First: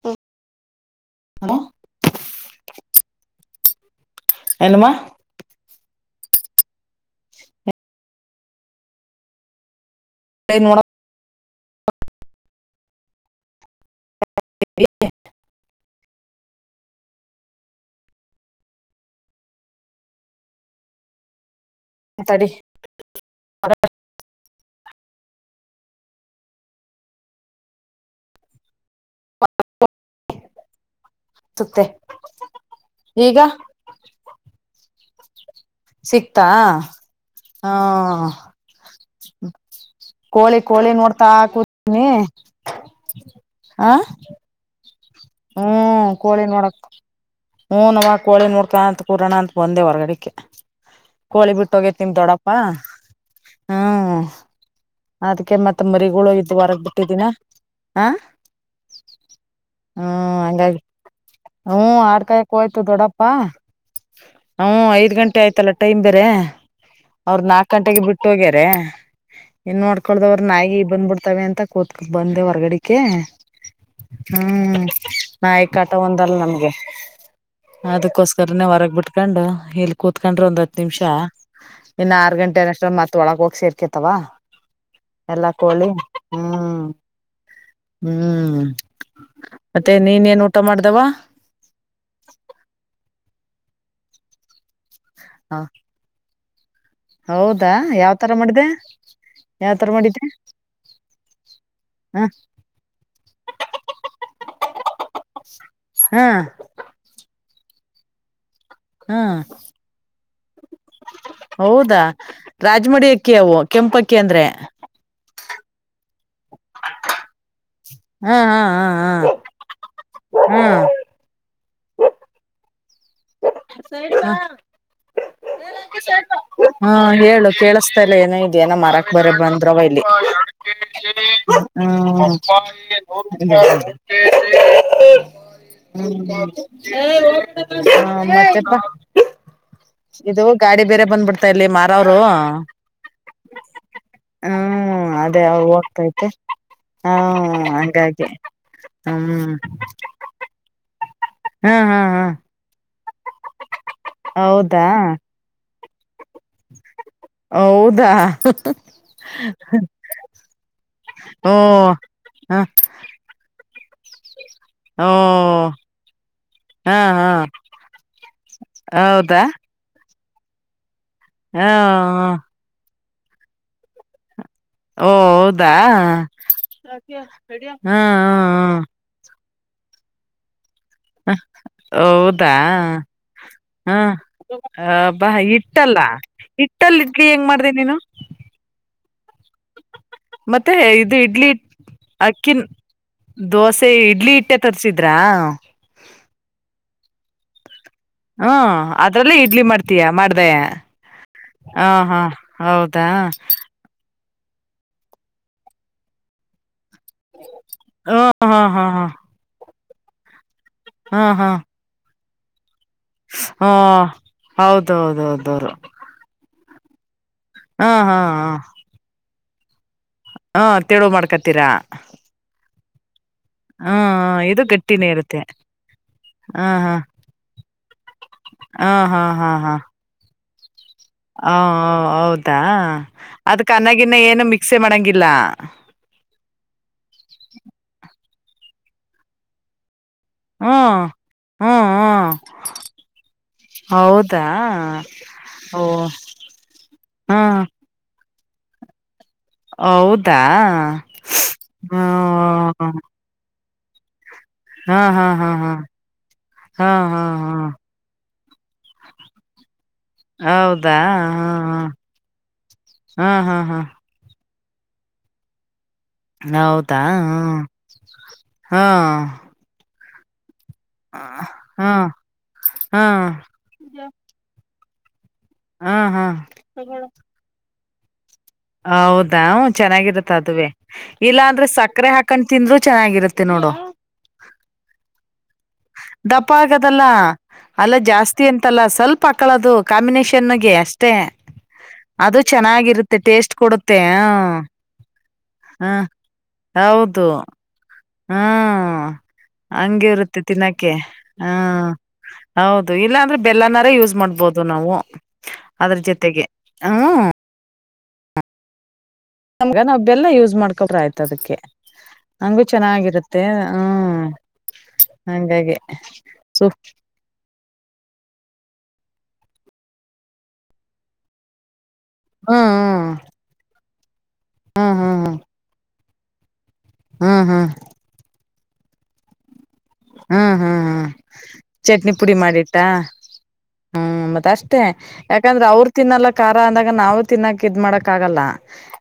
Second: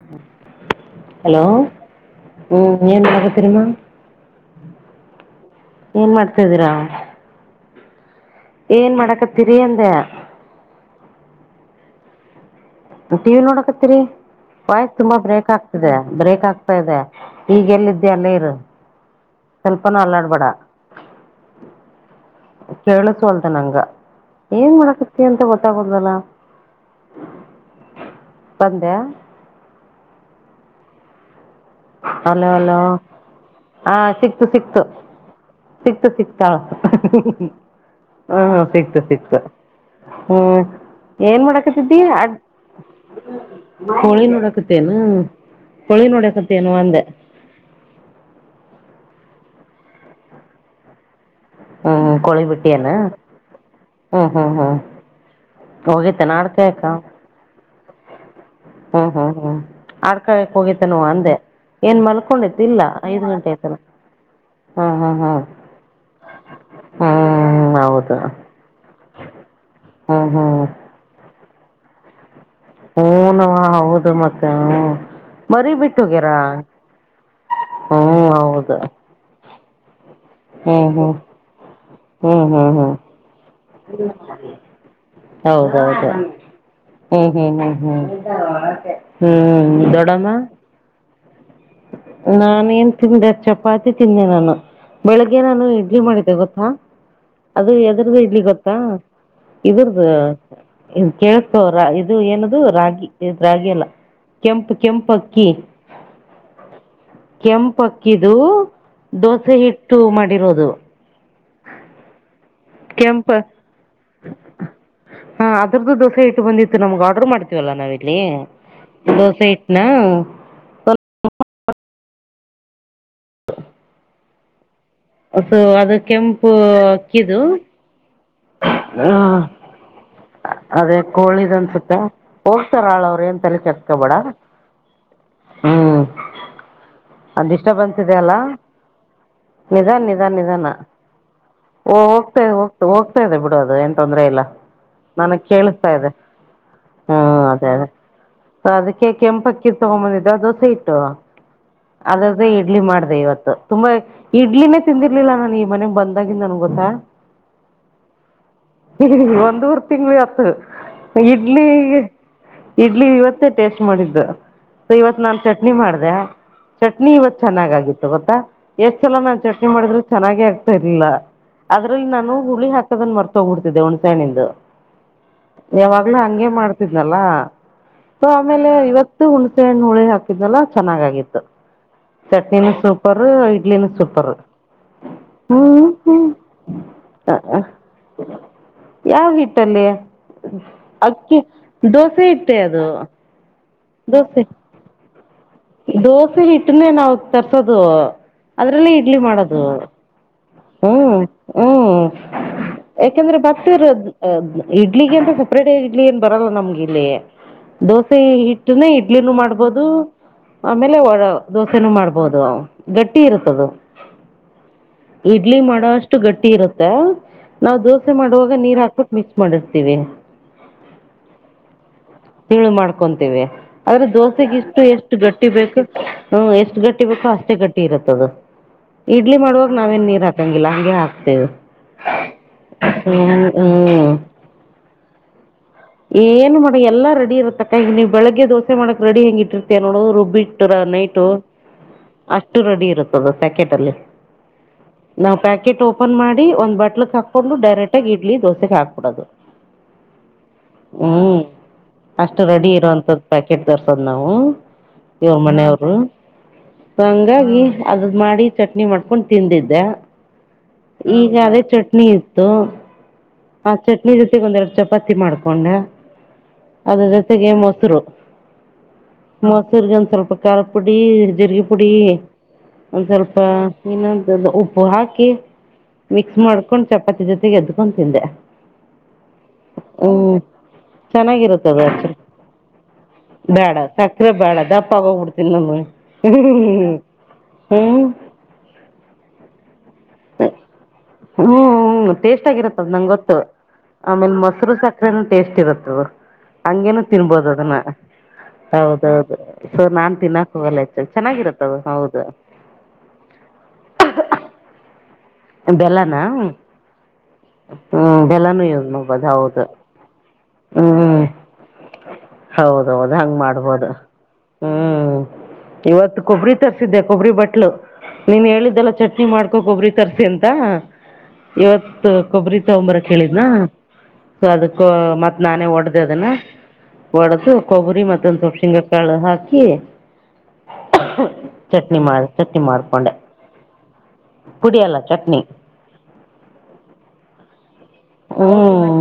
ಅ hello ಹ್ಮ್ ನೀ ಎಾಗ ತಿರುಮ? ಎನುಮ್ಮ? ಏನ್ ಮಾಡ್ತಾದ್ದೀರಾ? ಏನ್ ಮಾಡಕತ್ತೀರಿ ಅಂದೆ? ನೋಡ ಟಿವಿ ನೋಡಕ್ಕೆ ರಿ ವಾಯ್ಸ್ ತುಂಬಾ ಬ್ರೇಕ್ ಆಗ್ತಿದೆ ಬ್ರೇಕ್ ಆಗ್ತಾ ಇದೆ, ಈಗೆಲ್ಲ ಇದ್ಯ ಅಲ್ಲ ಇರು ಸ್ವಲ್ಪನ ಅನಾಡಬಡ ತಡಿ ಕೇಳಸ ಅಲ್ದ ನಂಗ ಏನ್ ಮಾಡಕತ್ತ ಅಂತ ಗೊ ತಗುದಲ್ಲ ಬಂದ್ಯಾ ಹ ಅಲೋ ಅಲೋ ಈಗ ಹ ಸಿಕ್ತು ಸಿಕ್ತು. ಸಿಕ್ತ ಸಿಕ್ತಾ ಸಿಕ್ತಾಳ ಆ ಹ ಸಿಗ್ತ ಸಿಕ್ತ ಹ್ಮ ಕೋಳಿ ಕೋಳಿ ನೋಡ್ತಾ ಏನ್ ಮಾಡೋಡಾಕತಿದ್ದಿ ಕೂತೀನಿ ಆ ಕೋಳಿ ನೋಡಾಕತ್ತೇ ಹ್ಮ್ ಪಳಿ ನೋಡಕ ೋ ಹ ನವ ಕೋಳಿ ನೋಡ್ತಂತ ಪುರಾಣ ಅಂತ ಬಂದೆ ಹೊರ್ಗಡೆಕ್ಕೆ, ಕೋಳಿ ಬಿಟ್ಟೋಗೇತಿ ನಿಮ ಹ್ಮ್ ಕೋಳಿ ದೊಡ್ಡಪ್ಪಾ ಬಿಟ್ಟಿಯನ ಹ್ಮ ಅದಕ ಮತ್ತೆ. ಹೋಗಿತ್ತ ನಾಡ್ತಯಕ್ಕ ಆ ಹ್ಮ್ ಹ್ಮ್ ಹ್ಮ್. ಹ್ಮ್ ಆಡ್ಕಾಯಕ್ ಹಂಗಾಗಿ ಹೋಗೇತೇನೋ ಅಂದೆ ಹ್ೂ ಏನ್ ಆಡ್ ಕಾಯಕ್ ಮಲ್ಕೊಂಡಿತ್ತು ಹೋಯ್ತು ಇಲ್ಲ ಐದ್ ದೊಡ್ಡಪ್ಪಾ ಗಂಟೆ ಆಯ್ತಲ್ಲ ಹ್ೂ ಹ್ಮ್ ಐದ್ ಹ್ಮ್ ಗಂಟೆ ಹ್ಮ್ ಆಯ್ತಲ್ಲ ಟೈಮ್ ಬೇರೆ ಅವ್ರ ನಾಕ ಹ್ಮ್ ಗಂಟೆಗೆ ಹೌದು ಬಿಟ್ಟೋಗ್ಯಾರ. ಏನ್ ಹ್ಮ್ ನೋಡ್ಕೊದವ್ರ ಹ್ಮ್ ನಾಯಿ ಬಂದ್ಬಿಡ್ತಾವ ಅಂತ. ಬಂದೇವ. ಹೂನ ಹೌದು ಮತ್ತೆ. ಹ್ಮ್ ನಾಯ ಮರಿ ಕ ಆಟ ಬಿಟ್ಟು ಹೋಗ್ಯಾರ ಒಂದಲ್ಲ ನಮ್ಗೆ ಹ್ಮ್ ಅದಕ್ಕೋಸ್ಕರನೇ ಹೌದು ಹೊರಗ್ ಬಿಿಟ್ಕೊಂಡು. ಹೇಳ್. ಕೂತ್ಕೊಂಡ್ರಿ ಒಂದ್ ಹತ್ ಹ್ಮ್ ನಿಮಿಷ ಹ್ಮ್ ಇನ್ ಆರ್ ಹ್ಮ್ ಗಂಟೆ ಹ್ಮ್ ಅನಷ್ಟ ಹ್ಮ್ ಮತ್ತ ಒಳಗ ಹೋಗ್ ಸೇರ್ಕೇತವ ಎಲ್ಲಾ ಕೋಳಿ ಹೌದೌದು ಹ್ಮ್ ಹ್ಮ್ ಹ್ಮ್ ಹ್ಮ್ ಹ್ಮ್. ಹ್ಮ್ ಮತ್ತೆ ನೀನ್ ದೊಡಮ್ಮ ಏನ್ ಊಟ ಮಾಡ್ದವ ನಾನ ನ್ ತಿಂದ್ದೆ. ಚಪಾತಿ ತಿನ್ನೆ ನಾನು ಬೆಳಿಗ್ಗೆ ಹ ನಾನು ಇಡ್ಲಿ ಮಾಡಿದ್ದೆ ಗೊತ್ತ. ಹಾ. ಹೌದಾ ಯಾವ್ ತರ ಮಾಡಿದೆ ಯಾವ್ ತರ ಇದ್ರದು ಮಾಡಿದ್ದೆ ಕೇಳತ ರಾ ಇದು ಹ ಏನದು ರಾಗಿ ಇದ ರಾಗಿ ಎಲ್ಲ ಕೆಂಪು ಕೆಂಪು ಅಕ್ಕಿ. ಹಾ ಕೆಂಪಕ್ಕಿದು ಹಾ ದೋಸೆ ಹಿಟ್ಟು ಮಾಡಿರೋದು ಹ ಹೌದಾ ರಾಜ್ಮಡಿಯಕ್ಕೆ ಅವು ಕೆಂಪ ಅಕ್ಕಿ ಕೇಂದ್ರೆ ಹಾ ಅದ್ರದ್ದು ದೋಸೆ ಹಿಟ್ಟಿನ ಆರ್ಡರ್ ಮಾಡಿದೆ ಲ್ಲ ನಾವ್ ಇಲ್ಲಿ ಹಾ ಹಾ ಹಾ ಹಾ ದೋಸೆ ಹಿಟ್ನಾ ಹ್ಮ್ ಸ [inaudible] ಹೊಸು ಅದು ಕೆಂಪು ಅಕ್ಕಿದು ಏನ ಮಾರಕ್ ಬರ ಆ, ಬಂದ್ರವ ಇಲ್ಲಿ ಅದೇ ಕೋಳಿದ್ ಅನ್ಸುತ್ತೆ ಹ್ಮ್ಮ ಹೋಗ್ತಾರಾಳ ಅವ್ರ ಏನ್ ತಲೆ ಕೆಡ್ಸ್ಕೊಬೇಡ [inaudible] ಅ ಹಾ ಮತ್ತೆಪ್ಪ [inaudible] ನಿಧಾನ ನಿಧಾನ ಓ ಮಾರವ್ರು ಹೋಗ್ತಾ ಇ ಹೋಗ್ ಹೋಗ್ತಾ ಇದೆ ಬಿಡು ಅದು ಏನ್ ತೊಂದ್ರ ಇಲ್ಲ ಹ್ಮ್ ನನಗ್ ಅದೇ ಅವ್ರು ಕೇಳಿಸ್ತಾ ಇದೆ ಹೋಗ್ತೈತೆ ಹ ಹಾ ಅದೇ ಅದೇ ಹಂಗಾಗಿ ಅದಕ್ಕೆ ಹ್ಮ್ ಕೆಂಪಕ್ಕಿ ತಗೊಂಬಂದಿದ್ದ ದೋಸೆ ಹಿಟ್ಟು. ಹಾ ಹಾ ಹಾ ಅದದೆ ಇಡ್ಲಿ ಮಾಡು ಅದೇ ಇವತ್ತು ತುಂಬಾ ಇಡ್ಲಿನೇ ಹೌದಾ ತಿಂದಿರ್ಲಿಲ್ಲ ನಾನ ಈ ಮನೆಗ್ ಬಂದಾಗಿಂದ ನನ್ ಗೊತ್ತ ಹೌದಾ ಒಂದವರೆ ಊರ್ ತಿಂಗಳ ಆಯಿತ್ತು. ಹ್ಮ ಇಡ್ಲಿ ಹ ಇಡ್ಲಿ ಇವತ್ತೇ ಟೇಸ್ಟ್ ಮಾಡಿದ್ದ ಸೊ ಇವತ್ ನಾನ್ ಹ್ಮ ಚಟ್ನಿ ಮಾಡ್ದೆ ಹಾ ಚಟ್ನಿ ಹಾ ಇವತ್ ಚೆನ್ನಾಗಾಗಿತ್ತು ಗೊತ್ತಾ. ಎಷ್ಟ್ ಸಲ ನಾನ್ ಹೌದಾ ಚಟ್ನಿ ಮಾಡಿದ್ರೆ ಚೆನ್ನಾಗೆ ಆಗ್ತಾ ಇರ್ಲಿಲ್ಲ ಹಾ ಆದ್ರೂ ನಾನು ಹುಳಿ ಹಾಕ ಮರ್ತ್ಹೋಗ್ಬಿಡ್ತಿದ್ದೆ ಹುಣಸೆ ಹಣ್ಣಿದು ಓ ಹೌದಾ ಯಾವಾಗ್ಲೂ ಹಂಗೆ ಮಾಡ್ತಿದ್ಲ ಹಾ ಸೊ ಹಾ ಆಮೇಲೆ ಇವತ್ತು ಉ ಹುಣಸೆಹಣ್ಣು ಹುಳಿ ಹಾಕಿದ್ದಲ್ಲ. ಚೆನ್ನಾಗಾಗಿತ್ತು. ಹೌದಾ ಸೂಪರು ಇಡ್ಲಿನೂ ಹಾ ಸೂಪರು ಅ ಬಾ ಹ್ಞೂ ಹಿಟ್ಟಿಲ್ಲ ಹ್ಞೂ ಹಿಟ್ಟಲ್ಲಿ ಇಡ್ಲಿ ಹೆಂಗ ಮಾಡ್ದ ನೀನು. ಯಾವಾಗ. ಮತ್ತೆ ಇದು ಅಕ್ಕಿ ಇಡ್ಲಿ ದೋಸೆ ಇಟ್ಟೆ ಅಕ್ಕಿನ ಅದು. ದೋಸೆ ಇಡ್ಲಿ ದೋಸೆ ಹಿಟ್ಟೆ ತರ್ಸಿದ್ರಾ ದೋಸೆ ಹಿಟನ ನ. ತರ್ಸ. ಹ್ಮ ಅದ್ರಲ್ಲೇ ಇಡ್ಲಿ ಮಾಡ್ತೀಯಾ ಮಾಡ್ದ. ಹ್ಮ್ ಹ್ಮ್ ಹೌದಾ ಯಾಕೆಂದ್ರೆ ಭತ್ತರ. ಅ ಇಡ್ಲಿಗೆ ಅಂತ ಸುಪ್ರೇಟ ಇಡ್ಲಿ ಏನ್ ಬರಲ್ಲ ನಮ್ಗೆ. ಇಲ್ಲಿ ದೋಸೆ ಹ ಹಾ ಹಾ ಇಟ್ಟನೆ ಹಾ ಇಡ್ಲಿನೂ ಮಾಡ್ಬೋದು. ಆಮೇಲೆ ಒ ಹಾ ದೋಸೆನ ಮಾಡ್ಬು. ಬದ. ಹಾ ಹೌದೌದು. ಇಡ್ಲಿ ಮಾಡೋಷ್ಟು ಗಟ್ಟಿ ಇರುತ್ತೆ. ಹಾ. ನಾವ್ ಹಾ ದೋಸೆ ಹಾ ಮಾಡುವಾಗ ನೀರ್ ಹಾಕ್ಬಿು ಮಿ. ಮಾಡರ್ತೀವಿ. ಹ್ಮ ತಿಳು ಮಾಡ್ಕತೀರಾ ತಿಳು ಮಾಡ್ಕೊಂತೀವಿ ಆದ್ರೆ ದೋಸೆಗ ಇಷ್ಟು ಎಷ್ಟು ಇರುತ್ತೆ ಗಟ್ಟಿ ಬೇಕು ಹ ಎಷ್ಟು ಗಟ್ಟಿ ಬೇಕೋ ಅಷ್ಟೇ ಗಟ್ಟಿ ಇರುತ್ತದು ಹಾ ಹ ಇಡ್ಲಿ ಹಾ ಹಾ ಹಾ ಮಾಡುವಾಗ ನೀರ್ ಹಾಕಂಗಿಲ್ಲ ಗೆ ಆಗ್ತಾ ಇದೆ ಹ ಹೌದಾ ಹ್ಮ ಅದಕ್ ಅನ್ನಗಿನ್ನ ಏನು ಮಿಕ್ಸೆ ಮಾಡಂಗಿಲ್ಲ ಏನು ಮಾಡಿ ಎಲ್ಲಾ ರೆಡಿ ಇರತ್ತಕ್ಕವು ಬೆಳಗ್ಗೆ ದೋೆ ಮಾಡಕ್ ರೆಡಿ ಹೆಂಗ ಇಟ್ಟರ್ತಾ ನೋದು ಬಿಟ್ಟ್ರ ಹ್ಮ್ ನೈಟು ಹ್ಮ್ ಹ್ಮ್ ಅಷ್ಟು ರೆಡಿ ಇರುತ್ತದ ಸ್ಯಾಕೆಟ್ ಅಲ್ಲಿ ಹೌದಾ ನಾವ್ ಪ್ಯಾಕೆಟ್ ಓ ಓಪನ್ ಮಾಡಿ ಒಂದ್ ಬಟ್ಲ್ಕ್ ಹಾ ಹಾಕೊಂಡು ಡೈರೆಕ್ಟ್ ಆಗ ಇಡ್ಲಿ ದೋಸೆ ಹಾಬ ಕೊಡೋದು ಹೌದಾ ಹ ಕೆಟ್ಟತರ್ಸದ್ ನಾವು ಇವ್ರ ಹಾ ಮನೆಯವರು ಹಾ ಸ ಹಾ ಹಾ ಹಂಗಾಗಿ ಅದ ಮಾಡಿದ ಚಟ್ನಿ ಮಾಡ್ಕೊಂಡು ತಿಂದಿದ್ದ ಹೌದಾ ಈಗ ಹಾ ಅದೇ ಚಟ್ನಿ ಇತ್ತು ಹಾ ಆ ಹಾ ಹಾ ಚಟ್ನಿ ಜೊತೆಗೊಂದರ ಚಪಾತಿ ಮಾಡ್ಕೊಂಡ ಹೌದಾ ಅದ್ರ ಜೊತೆಗೆ ಮೊಸರು ಹಾ ಹಾ ಮೊಸರ್ಗೆ ಒಂದ ಸ್ವಲ್ಪ ಖಾರ ಪುಡಿ ಜಿರ್ಗ ಪುಡಿ ಹಾ ಹಾ ಒಂದ ಸ್ವಲ್ಪ ಇನ್ನ ಒಬ್ಬ ಹಾಕಿ ಹಾ ಹಾ ಮಿಕ್ಸ್ ಮಾಡ್ಕೊಂಡ್ ಚಪಾತಿ ಜೊತೆಗೆ ಎದ ಬ್ ತಿಂದೆ ಹೌದಾ ಚೆನ್ನಾಗಿರತ್ತ ಹ್ಮ್ ಅದುವೇ ಇಲ್ಲಾ ಅಂದ್ರೆ ಚೆನ್ನಾಗಿರುತ್ತ ಅದು ಸಕ್ಕರೆ ಆಕ್ಚುಲಿ ಹಾಕೊಂಡ್ ತಿಂದ್ರರು ಚೆನ್ನಾಗಿರತ್ತೆ ನೋಡು ಬೇಡ ಸಕ್ಕರೆ ಬೇಡ ದಪ್ಪ ಆಗೋಗ್ಬಿಡ್ತೀನಿ ನಾನು ದಪ್ಪ ಆಗದಲ್ಲ ಅಲ್ಲ ಹ್ಮ್ ಜಾಸ್ತಿ ಅಂತಲ್ಲ ಸ್ವಲ್ಪ ಪಕ್ಕಳದು ಕಾಂಬಿನೇಷನ್ ಗೆ ಅಷ್ಟು ಹ್ಮ್ ಹ್ಮ್ ಟೇಸ್ಟ್ ಆಗಿರತ್ತದ ನಂಗ್ ಗೊತ್ತು ಟೇಸ್ಟ್ ಕೊಡುತ್ತೆ ಹ ಆಮೇಲ್ ಮೊಸರು ಸಕರೆೇನ ಟೇಸ್ಟ್ ಹ ಇರುತ್ತದು ಹಂಗೇನು ತಿನ್ಬೋದು ಅದನ್ನ ಹ್ಮ ಹೌದೌದು ಸೊ ಹಂಗೆ ನಾನ್ ಇರುತ್ತೆ ತಿನ್ನಾಕ್ ಹೋಗಲ್ಲ ತಿನ್ನಾಕೆ ಹೆಚ್ಚಾಗ್ ಚೆನ್ನಾಗಿರುತ್ತದು ಹ್ಮ ಹೌದು ಹೌದು ಇಲ್ಲಾಂದ್ರೆ ಬೆಲ್ಲನಾರ ಯೂಸ್ ಮಾಡ್ಬೋದು ನಾವು ಅದ್ರ ಬೆಲ್ಲನಾ ಜೊತೆಗೆ ಹ್ಮ ಹ್ಮ್ ಬೆಲ್ಲಾನ ಉಜ್ ಹದ್ ಹೌದು ನಾವ್ ಬೆಲ್ಲ ಯೂಸ್ ಮಾಡ್ಕೊಬ್ರ ಆಯ್ತ ಹ್ಮ್ ಅದಕ್ಕೆ ಹಂಗು ಹೌದೌದ ಹಂಗ್ ಚೆನ್ನಾಗಿರುತ್ತೆ ಮಾಡ್ಬೋದು ಹ್ಮ್ ಹ್ಮ್ ಹಂಗಾಗಿ ಇವತ್ತು ಕೊಬ್ಬರಿ ಸು ತರ್ಸಿದ್ದೆ ಕೊಬ್ಬರಿ ಬಟ್ಲು ನೀನ್್ ಹೇಳಿದ್ದಲ್ಲ ಚಟ್ನಿ ಮಾಡ್ಕೊಕ್ ಒಬ್ರಿ ತರ್ಸಿ ಅಂತ ಇವತ್ ಕೊಬ್ಬರಿ ಹ್ಮ್ ತಂಬರ ಕೇಳಿದ್ನಾ ೊ ಅದಕ್ಕ ಹ್ಮ್ ಹ್ಮ್ ಮತ್ ನಾನೇ ಒಡ್ದ ಇ ಅದನ್ನ ಹ್ಮ್ ಹ್ಮ್ ಹ್ಮ್ ಒಡಸು ಹ್ಮ್ ಕೊಬ್ಬರಿ ಮತ್ತೊಂದು ಸ್ ಶಿಂಗಕಾಳು ಹಾಕಿ ಹ್ಮ್ ಹ್ಮ್ ಹ್ಮ್ ಚಟ್ನಿ ಮಾಡಿ ಪುಡಿ ಚಟ್ನಿ ಮಾಡಿಟ್ಟಾ ಮಾಡಿಕೊಂಡೆ ಹ್ಮ್ ಮತ್ತ ಅಷ್ಟ ಪುಡಿ ಅಲ್ಲ ಚಟ್ನಿ ಯಾಕಂದ್ರೆ ಅವ್ರ ಲ್ಲ ಾರ ಅಂದಾಗ ನಾವು ತಿನ್ನ ಇದ್ ಮಾಡಕ್ ಆಗಲ್ಲ ಹ್ಞೂ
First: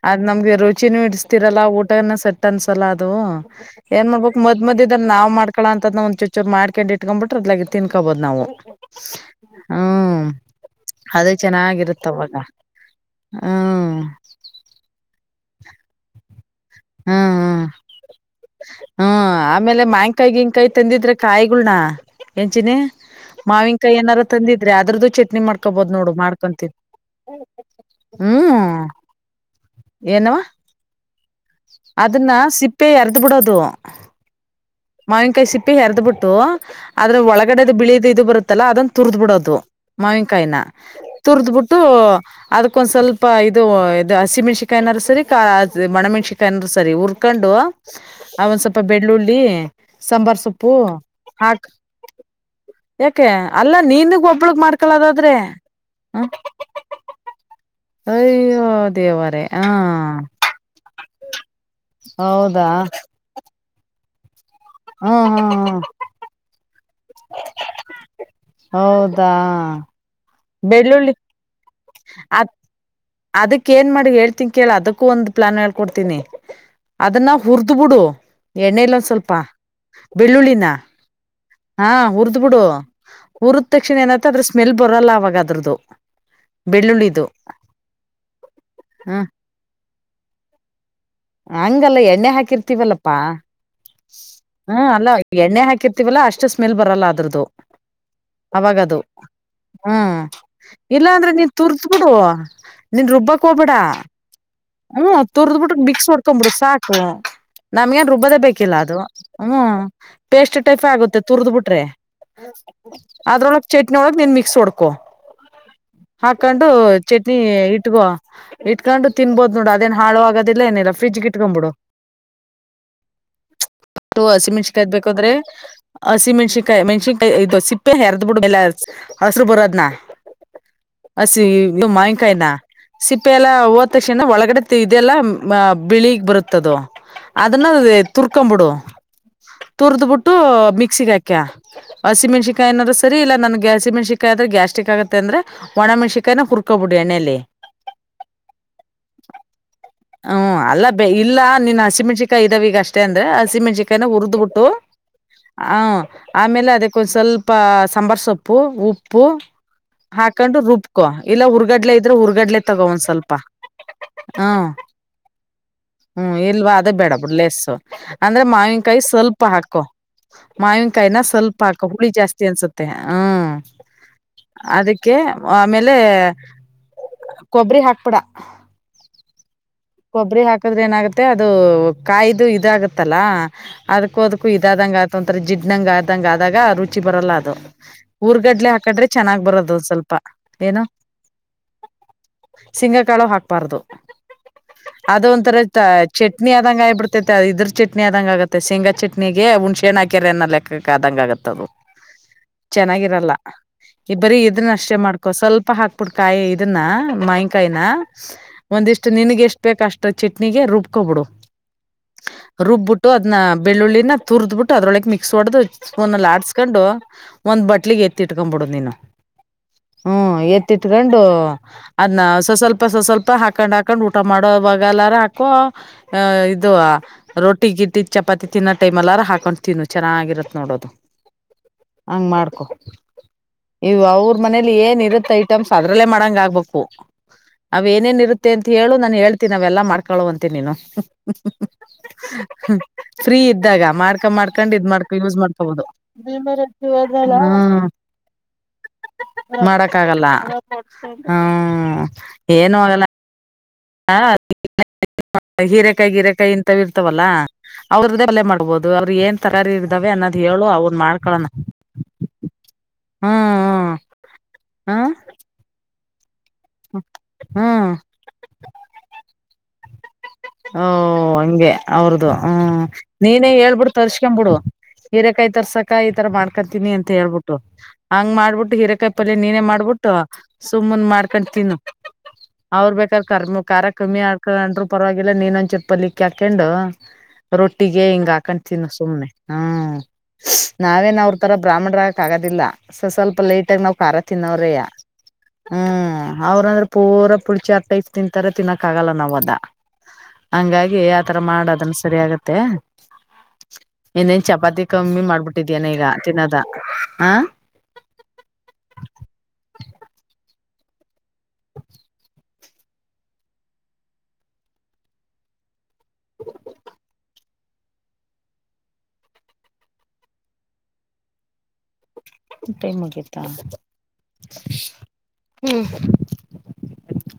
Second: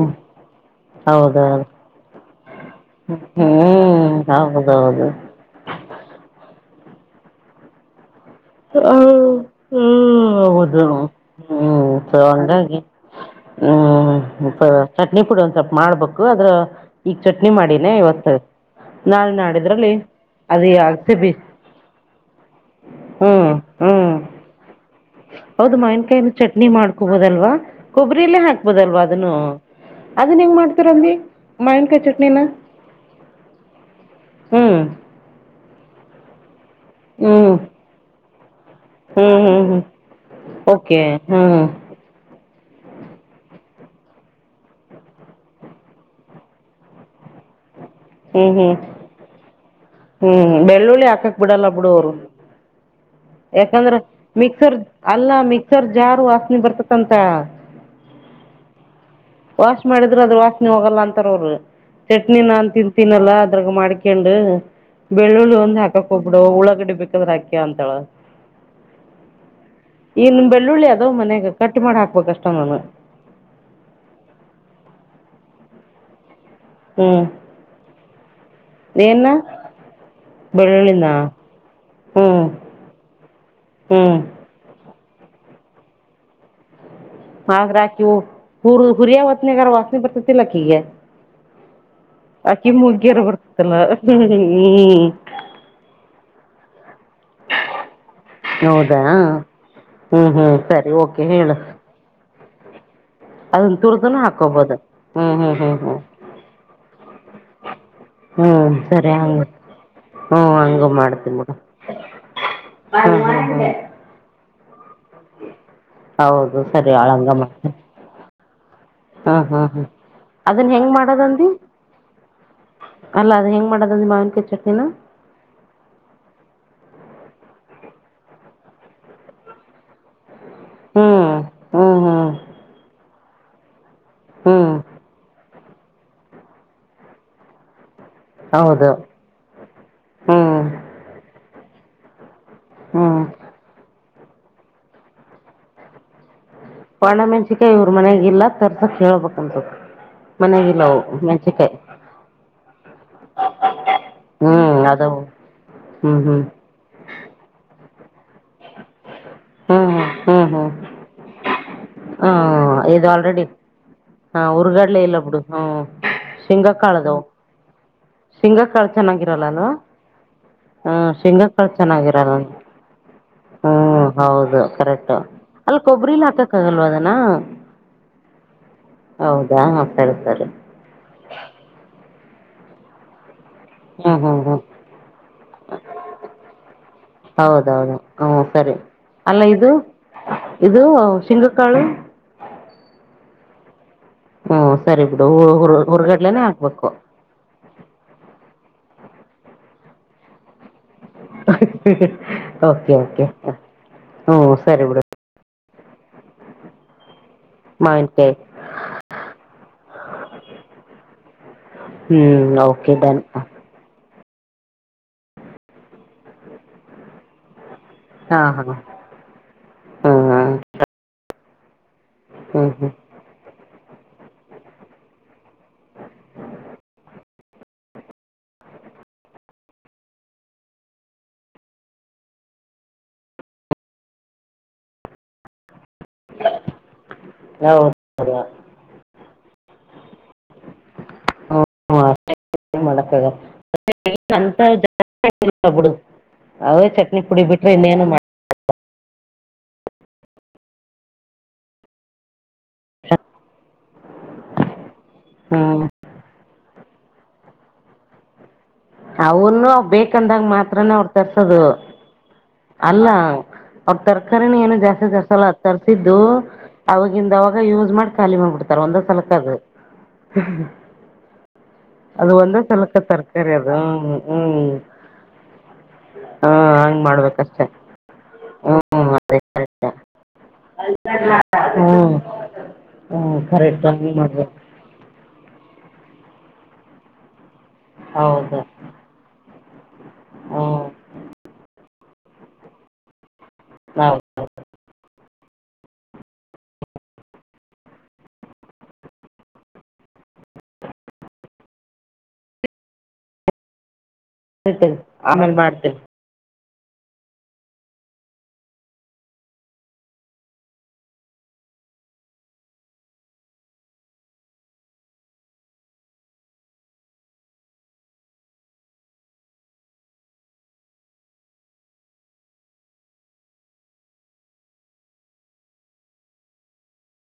ಅದ್ ನಮ್ಗೆ ರುಚಿನೂ ಹೌದು ಇಡ್ಸ್ತಿೀರಲ್ಲ ಊಟನ ಸಟ್ ಅನ್ಸಲ್ಲ ಅದು ಹ್ಞೂ ಏನ್ ಮಾಡ್ಬಕ್ ಮದ್ ಮದ ಇದ ಹೌದೌದು ನಾವ್ ಮಾಡ್ ಕಳ ಅಂತ ಒ ಚಚ್ಚೋರ್್ಕೊಂಡ ಇಟ್ಕೊಂಬಿ್ರ ಅದ್ಾಗಿ ತಿನ್ಕೋಬದು ನಾವು ಹ್ಞೂ ಹ್ಮ್ ಹೌದು ಅದೇ ಹ್ಞೂ ಸೊ ಚೆನ್ನಾಗಿರುತ್ತವಾಗ ಹಂಗಾಗಿ ಹ್ಮ್ ಮಾಡ್ಬೇಕು ಅದ್ರ ಈಗ ಹ್ಮ್ ಚಟ್ನಿ ಹ್ಮ ಮಾಡಿನೇ ಇವತ್ತು ಹ್ಮ್ ನಾಳೆ ಆಮೇಲೆ ನಾಡಿದ್ರಲ್ಲಿ ಮಾ್ಯಾಂಕಾಯಿ ಅದು ಗಿನ್ಕಾಯಿ ತಂದಿದ್ರೆ ಅಗಸೆ ಕಾಯಿಗಳನ ಎನ್ಚಿನಿ ಹ್ಮ್ ಹ್ಮ್ ಚಟ್ನಿ ಹೌದು ಮಾಡ್ಕೋಬಹದ್ ನೋಡು ಮಾಯನ್ಕಾಯನ ಚಟ್ನಿ ಮಾಡ್ಕೊಂತೀನಿ ಮಾಡ್ಕೋಬೋದಲ್ವಾ ಕೊಬ್ಬರಿಲ್ಲೇ ಹ್ಮ್ ಹಾಕ್ಬೋದಲ್ವಾ ಅದನ್ನು ಏನವ ಅದನ್ ಹೆಂಗ್ ಮಾಡ್ತಾರಿ ಅದನ್ನ ಸಿಪ್ಪೆ ಎರ್ದ ಬಿಡೋದು ಹ್ಮ್ ಮಾವಿನಕಾಯಿ ಸಿಪ್ಪೆ ತಪ್ಪಿ ಎರದ್ ಬಿಿಟ್ಟು ಆದ್ರೆ ಹ್ಮ್ ಒಳಗಡೆದು ಬಿಳದು ಇದು ಬರುತ್ತೆ ಲ್ಲ ಅದನ್ನ ತುರ್ದ್ ಹ್ಮ್ ಬಿಡೋದು ಹ್ಮ್ ಹ್ಮ್ ಮಾವಿನಕಾಯಿನ ಓಕೆ ಹ್ಮ್ ತುರ್ದ್ ಬಿಿಟ್ಟು ಅದಕ್ಕೊಂದ್ ಸ್ವಲ್ಪ ಇದು ಇದು ಹಸಿ ಮಣಸಿಕಾಯಏನಾರ ಸರಿ ಮಣಮೆಣ್ಸಿಕ ಕನ್ ಸರಿ ಉರ್ಕೊಂಡ್ುವ ಹ್ಮ್ ಹ್ಮ್ ಸಾಂಬಾರ್ ಹ್ಮ್ ಸೊಪ್ಪು ಬೆಳ್ಳುಳ್ಳಿ ಹಾಕಕ್ ಬಿಡಲ್ಲ ಹಾಕ್ ಬಿಡೋರು ಯಾಕೆ ಅಲ್ಲ ಯಾಕಂದ್ರ ನೀನಗ್ ಒಬ್ಳಗ್ ಮಿಕ್ಸರ್ ಅಲ್ಲ ಮಾಡ್ಕೊಳದಾದ್ರೆ ಮಿಕ್ಸರ್ ಜಾರ್ ಹ ವಾಸನೆ ಬರ್ತಕ್ಕಂತ ಅಯ್ಯೋ ದೇವರೇ ಹ ವಾಶ್ ಮಾಡಿದ್ರ ಅದ್ರ ವಾಸನೆ ಹೋಗಲ್ಲ ಅಂತ ರೂರು ಹೌದಾ ದ್ರಾಗ ಮಾಡ್ಿಕೊಂಡು ಹ್ಮ ಹ್ಮ ಬೆಳ್ಳುಳ್ಳಿ ಹ್ಮ ಒಂದು್ ಹಾಕಕ್ ಹೋಗ್ಬಿಡು ಉಳಾಗಡಿ ಬೇಕು ಹೌದಾ ಇನ್ನು ಬೆಳ್ಳುಳ್ಳಿ ಅದಾವ ಮನ್ಯಾಗ ಕಟ್ ಮಾಡಿ ಹಾಕ್ಬೇಕು ಅ ಅಷ್ಟೇ ನಾನು ಅದಕ್ ಏನ್ ಮಾಡ ಹೇಳ್ತನ್ ಕೇಳ ಅದಕ್ಕೂ ಒಂದು ಪ್ಲಾನ್ ಹೇಳ್ ಕೊಡ್ತೀನಿ ಹ್ಞೂ ಅದನ್ನ ಹುರ್್ದ್ ಬಿಿಡು ಎಣ್ಣೆಲ್ಲ ಒಂದ ಏನು ಸ್ವಲ್ಪ ಬೆಳ್ಳುಳ್ಳಿನ ಹಾ ಹ್ಞೂ ಹುರಿದ್ ಬಿಿಡು ಹುರಿದ ತಕ್ಷಣ ಹ್ಞೂ ಏನತ ಅದ್ರ ಸ್ಮೆಲ್ ಬರಲ್ಲ ದ್ರದ್ದದು ಬೆಳ್ಳುಳ್ಳಿ ಆದ್ರೆ ಅಕಿ ಹುರ್ ಹುರಿಯ ವತ್ನೆಗಾರ ವಾಸನೆ ಬರ್ತತಿಲ್ಲ ಅಕ್ಕೀಗೆ ಹಂಗಲ್ಲ ಎಣ್ಣೆ ಅಕ್ಕಿ ಹಾಕಿರ್ತೀವಲ್ಲಪ್ಪಾ ಮೂಗಿಯಾರ ಬರ್ತಲ್ಲ್ಮ ಹ್ಮ್ ಅಲ್ಲ ಎಣ್ಣೆ ಹಾಕಿರ್ತೀವಲ್ಲ ಅಷ್ಟು ಸ್ಮೆಲ್ ಬರಲ್ಲ ಅದ್ರದ್ದು ಅವಾಗದು ಹೌದಾ ಹ್ಮ್ ಹ್ಮ ಇಲ್ಲಾ ಅಂದ್ರೆ ನೀವು ತುರ್ದ ಬಿಡು [unintelligible] ನೀನ್ ರುಬ್ಬಕ್ ಹೋಗ್ಬೇಡ ಅದನ್ನು ತುರಿದೂ ಹಾಕ್ಕೋಬೋದು ಹ್ಮ್ ಹ್ಞೂ ಹ್ಞೂ ತುರದ್ ಹ್ಞೂ ಬುಟ್ಟು ಹ್ಞೂ ಮಿಕ್ಸ್ ಹೊಡ್ಕೋಮ್ ಬುಡು ಸಾಕು ನಮ್ಗೇನ್ ರುಬ್ಬದ ಹ್ಞೂ ಬೇಕಿಲ್ಲ ಅದು ಸರಿ ಹಂಗೆ ಹ್ಮ ಹ್ಞೂ ಪೇಸ್ಟ್ ಟೈಪ್ ಹಂಗೆ ಆಗುತ್ತೆ ಮಾಡ್ತೀನಿ ತುರ್ದ್ ಬಿಡು ಬಿಟ್ರೆ ಹ್ಞೂ ಹ್ಞೂ ಅದ್ರೊಳಗ್ ಹ್ಞೂ ಚಟ್ನಿ ಒಳಗ್ ನೀನ್ ಮಿಕ್ಸ್ ಹೊಡ್ಕ ಹೌದು ಹಾಕೊಂಡು ಸರಿ ಹಂಗೆ ಚಟ್ನಿ ಮಾಡ್ತೀನಿ ಇಟ್ಕೋ ಇಟ್ಕೊಂಡು ಹಾಂ ತಿನ್ಬಹದ್ ಹಾಂ ನೋಡು ಹಾಂ ಅದೇನ್ ಹಾಳು ಆಗೋದಿಲ್ಲ ಅದನ್ನು ಏನಿಲ್ಲ ಹೆಂಗೆ ಫ್ರಿಜ್ ಮಾಡೋದಂದು ಇಟ್ಕೊಂಡ್ಬಿಡು ಅಲ್ಲ ಅದು ಹೆಂಗ್ ಮಾಡೋದಂದ ಮಾವಿನಕಾಯಿ ಹಸಿ ಮೆನ್ಸಿ ಚಟ್ನಿನ ಕಾಯಿದು ಬೇಕಾದ್ರೆ ಹಸಿ ಮೆಣ್ಸನ್ಕಾಯಿ ಮೆಣಸ ಇದು ಸಿಪ್ಪೆ ಹೆರದ್ ಬಿಡು ಎಲ್ಲ ಹಸರು ಬರೋದ್ನಾ ಹ್ಮ್ ಅಸಿ ಇ ಹ್ಮ್ ಮಾಯಿನ್ ಹ್ಮ್ ಕಾಯಿನಾ ಸಿಪ್ಪೆ ಎಲ್ಲ ಹೋದ್ ತಕ್ಷಣ ಒಳಗಡೆ ಹ್ಮ್ ಇದೆಲ್ಲ ಬಿಳಿಗ್ ಬರುತ್ತದು ಅದನ್ನ ತುರ್ಕೊಂಬಿಡು ಹೌದು ತುರ್ದ್ ಬಿಟ್ಟು ಹ್ಮ್ ಮಿಕ್ಸಿಗೆ ಹಾಕ್ಯ ಅಸಿ ಮೆನ್ಸಿ ಕಾಯ್ನಾದರು ಸರಿ ಹ್ಮ್ ಇಲ್ಲ ನನ್ಗ್ ಅಸಿಮೆನ್ಸಿ ದ್ರೆ ಗ್ಯಾಸ್ಟಿಕ್ ಆಗುತ್ ಅಂದ್ರೆ ಒಣ ಮೆನ್ಶಿ ಕಾಯಿನ ಹುರ್ ಒಣಮೆಂಸಿಕಾಯ ಇವ್ರ ಮನೆಗೆಲ್ಲಾ ತರ್ ಹ್ಮ್ ಅಲ್ಲ ಬೆ ಇಲ್ಲ ಮೆಣಸಿಕಾಯಿ ನೀನ್ ಹಸಿಮೆಣಸಿಕಾಯಿ ಇದಾವೀಗ ಅಷ್ಟೇ ಅಂದ್ರೆ ಹಸಿಮೆಣಸಿಕಾಯ್ನ ಹುರ್ದ್ಬಿಟ್ಟು ಹ್ಮ್ ಅದವು ಹ ಹ್ಮ್ ಹ್ಮ್ ಆಮೇಲೆ ಅದಕ್ಕೊಂದ್ ಸ್ವಲ್ಪ ಸಾಂಬಾರ ಸೊಪ್ಪು ಉಪ್ಪು ಉಪ್ಪು ಹ್ಮ್ ಹ್ಮ್ ಹ್ಮ್ ಹಾಕೊಂಡು ಹ್ಮ್ ರುಬ್ಕೊ ಇಲ್ಲ ಹುರ್ಗಡ್ಲೆ ಇದ್ರೆ ಹುರ್ಗಡ್ಲೆ ತಗೋ ಒಂದ್ ಇದು ಸ್ವಲ್ಪ ಆಲ್ರೆಡಿ ಹಾ ಹ್ಮ ಹುರ್ಗಡ್ಲೆ ಇಲ್ಲ ಬಿಡು ಹ್ಮ್ ಹ್ಮ್ ಶೇಂಗಾ ಇಲ್ವಾ ಅದೇ ಬೇಡ ಕಾಳದವು ಬಿಡ್ಲೆಸ್ಸು ಅಂದ್ರೆ ಶೇಂಗಾ ಕಾಳು ಮಾವಿನಕಾಯಿ ಸ್ವಲ್ಪ ಚೆನ್ನಾಗಿರಲ್ಲ ಅಲ್ವಾ ಹಾಕು ಹ್ಮ್ ಮಾವಿನಕಾಯಿನ ಶೇಂಗಾ ಸ್ವಲ್ಪ ಕಾಳು ಹಾಕ ಹುಳಿ ಚೆನ್ನಾಗಿರಲ್ಲ ಜಾಸ್ತಿ ಅನ್ಸುತ್ತೆ ಹ್ಮ್ ಹ್ಮ್ ಹೌದು ಕರೆಕ್ಟ್ ಅದಕ್ಕೆ ಅಲ್ಲಿ ಆಮೇಲೆ ಕೊಬ್ಬರಿಲಿ ಹಾಕಕ್ ಆಗಲ್ವ ಕೊಬ್ಬರಿ ಹಾಕ್ಬಿಡ ಹ ಹೌದು ಕೊಬ್ಬರಿ ಹಾಕದ್ರೆ ಏನಾಗುತ್ತೆ ಅದು ಕಾಯ್ದು ಇದಾಗತ್ತಲ್ಲಾ ಅದ್ಕ ಹ್ಮ್ ಹ್ಮ್ ಅದ್ಕು ಹ್ಮ್ ಇದಾದಂಗ ಆತ ಒಂತರ ಜಿಡ್ನಂಗ ಆದಂಗ ಆದಾಗ ರುಚಿ ಬರಲ್ಲ ಅದು ಹೌದೌದು ಹ್ಮ್ ಊರ್ಗಡ್ಲೆ ಸರಿ ಹಾಕಡ್ರೆ ಅಲ್ಲ ಚೆನ್ನಾಗ್ ಇದು ಬರದು ಸ್ವಲ್ಪ ಇದು ಏನು ಶೇಂಗಕಾಳು ಸಿಂಗಕಾಳು ಹಾಕ ಬರ್ದು ಹ್ಮ್ ಸರಿ ಅದ ಬಿಡು ಒಂಥರ ಹುರ್ಗಡ್ಲೆನೆ ಚಟ್ನಿ ಆದಂಗ ಹಾಕ್ಬೇಕು ಆಗಿಬಿಡ್ತೈತೆ ಇದ್ರ ಚಟ್ನಿ ಆದಂಗ ಆಗತ್ತೆ ಶೇಂಗಾ ಚಟ್ನಿಗೆ ಉಣ್ಶೇಹಣ್ ಹಕ್ಯಾರ ಅನಲ್ಲ ಆದಂಗ ಆಗತ್ತದು ಓಕೆ ಓಕೆ ಚೆನ್ನಾಗಿರಲ್ಲ ಇ ಹ್ಞೂ ಬರಿ ಇದ್ನ್ ಸರಿ ಅಷ್ಟೇ ಬಿಡು ಮಾಡ್ಕೊ ಸ್ವಲ್ಪ ತಪ್ಪ ಹಾಕ್ಬಿಟ್ಟು ಕಾಯಿ ಇದನ್ನ ಮೈ. ನಾ ಮಾವಿನಕಾಯಿ ಒಂದಿಷ್ಟು ನಿನಗೆಷ್ಟ. ಷ್ಟ ಚಟ್ನಿಗೆ ರುಬ್ಕೋಬಿಡು ಹ್ಮ್ ಓಕೆ ರುಬ್ಬಿಟ್ಟು ಡನ್ ಅದನ್ನ ಬೆಳ್ಳುಳ್ಳಿ. ತುರ್ದ್ ಬಿಿಟ್ಟು ಅದ್ರೊಳಗೆ ಮಿಕ್ಸ್ ಹೊಡದು ಸ್ಪೂನ್ ಅಲ್ಲಿ ಆಡಸ್ಕೊಂಡು ಒಂದ ಬಟ್ಟೆ. ಇಟ್ಲಿಗೆ ಹಾ ಹಾ ಎತ್ತಿಟ್ಕೊ್ಬಿಡ ನೀನು ಹ್ಮ ಹ್ಮ್ ಎತ್ತಿಟ್ಕೊಂಡು. ಅದ ಸ ಹ್ಮ್ ಸ್ವಲ್ಪ ಹ್ಮ್ ಸ್ವಲ್ಪ ಹಾಕೊಂಡ್ ಹಾ. ಕ. ಟಮಾಟೋ ಬಾಗ ಎಲ್ಲ ರಾ. ಇದು ರೊಟ್ಟ. ಟ್ಟ ಗಿಟ್ಟ ಚಪಾತಿ ತಿನ್ನೋ ಟೈಮಲ್ಲಾರ ಹಾಕೊಂಡು ತಿನ್ನು ಚೆನ್ನಾಗಿರುತ್ತ ನೋಡೋದು ಹಂಗ ಮಾಡ್ಕೊ ಇವು ಅವ್ರ ಮನೇಲಿ ಏನ್ ಇರುತ್ತ. ಐ ಅದಲ್ಲ ಮಾಡ ನ ಹೌದು ೇ ಇರು ಅ ನ. ಹೇಳ್ತಿ ನ ಅವೆಲ್ಲ ಮಾಡ. ಂತ ನೀನು ಹ್ಮ್ ಅಷ್ಟೇನ್ ಮಾಡಕ್ಕಾಗಲ್ಲ ಫ್ರೀ ಇದ್ದಾಗ ಮಾಡ್ಕೊಂಡ ಅಂತ ಮಾಡಕ್ ಇದ್ ಮಾಡ ಯಸ್ ಮಾಡಕಬ. ಜನ ಬಿಡು ಅವೇ ಚಟ್ನಿ ಪುಡಿ ಬಿಟ್ರೆ ಇನ್ನೇನು ಮಾಡ ಮಾಡಕ್ಕ ಆಾಗಲ್ಲ ಹ್ಮ. ಏನ್ ಆಾಗಲ್ಲ. ಹಾ. ಹ್ಮ್ ಹೀರೆಕಾಯಿ ಗಿರೆಕಾಯಿ ಇಂತ ಇರ್ತವಲ್ಲಾ. ಅವ್ರದ್ದ ತಲೆ ಮಾಡ್ಬೋದು. ಅವ್ರ ಏನ್ ಅವನು ತರಾರಿ ಇರ್ದಾವೆ ಅನ್ನೋದ್ ಬೇಕಂದಾಗ ಹೇಳು ಮಾತ್ರಾನ ಅವನ್ ಅವರು ಮಾಡ್ಕೊಳಣ ತರ್ಸದು. ಇಲ್ಲ ಹ್ಮ್ ಅವ್ರ ತರ್ಕಾರಿಿನ ಏನು ಜಾಸ್ತಿ ಹ್ಮ್ ಜಸ್ರ್. ಸಿದ್ದು. ಹ್ಮ್ ಅವಾಗಿಂದ ಅವಾಗ ಹ್ಮ್ ಯೂಸ್ ಮಾಡಿ ಖಾಲಿ ಮಾಡ್ಬಿಡ್ತಾರ ಒಂದ್ ಸಲಕದು. ಹಓ ಹಂಗೆ. ಅವ್ರದು ಅದು ಒಂದೇ ಹ್ಮ ಸಲಕ ನೀನೇ ತರಕಾರಿ ಅದು ಹೇಳ್ಬಿಟ್ಟ ತರ್ಸ್ಕೊ್ಬಿಡು ಹ್ಮ್ ಹೀರೇಕಾಯಿ ತರ್ಸಕ ಈತರ ಹ ಮಾಡ್ಕೊತೀನಿ ಹಂಗ್ ಅಂತ ಹೇಳ್ಬಿಟ್ಟು ಮಾಡ್ಬೇಕಷ್ಟೆ ಹಂಗ್ ಮಾಡ್ಬಿಟ್ಟು ಹ್ಮ್ ಹೀರೆೇಕಾಯಿ ಪಲ್ಯ ಅದೇ ನೀನೇ ಕರೆಕ್ಟ್ ಮಾಡ್ಬಿಟ್ಟು ಸುಮ್ಮನ್ ಮಾಡ್ಕೊಂಡತನ್ ಹ್ಮ್ ಅವ್ರ್ ಬೇಕಾದ ಹ್ಮ್ ಕರ್ಮ ಖಾರ ಕರೆಕ್ಟ್ ಹಂಗ್ ಕಮ್ಮಿ ಮಾಡ್ಬೇಕು ಆಕೊಂಡ್ರು ಪರವಾಗಿ. ಆಲ್ಲ ನೀನ್ೊಂದ್ಚೂರು ಪಲ್ಲಿಕ್ಕ ಹಾಕೊಂಡು. ರೊಟ್ಟಿಗೆ ಹಿಂಗ್ ಹೌದು ಹಾಕೊಂಡತೀನ್ ಸುಮ್ಮನೆ ಹ್ಮ್ ಹ್ಮ್ ನಾವೇನ್ ಅವ್ರ ತರ ಬ್ರಾಹ್ಮಣ. ಕ್ ಆಗೋದಿಲ್ಲ ಸ ಸ್ವಲ್ಪ. ಪ ಲೈಟ್ ಆ ನಾವ್ ಖಾರ ತಿನ್ನವ್ರೇ. ಹ್ಮ್ ಅವ್ರಂದ್ರೆ ಪೂರಾ ಪುಡಚಿ ಆತೈಸ್ ತಿಂತಾರ ತಿನ್ನಕ್ ಆಗಲ್ಲ ನಾವ್ ಅದ. ಹಂಗಾಗಿ ಆತರ ಮಾಡೋದನ್ನ ಸರಿ ಆಗತ್ತೆ. ಇಏನೇನ್ ಚಪಾತಿ ಕಮ್ಮಿ ಆಮೇಲೆ ಮಾಡ್ಬಿಟ್ಟಿದ್ಯಾನ ಮಾಡ್ತೀನಿ ಈಗ ತಿನ್ನೋದ. ಆಾ. ಹ್ಮ್ಮ್. [inaudible] ಊಟಮಗಿತಾ [unintelligible] ಹ್ಮ್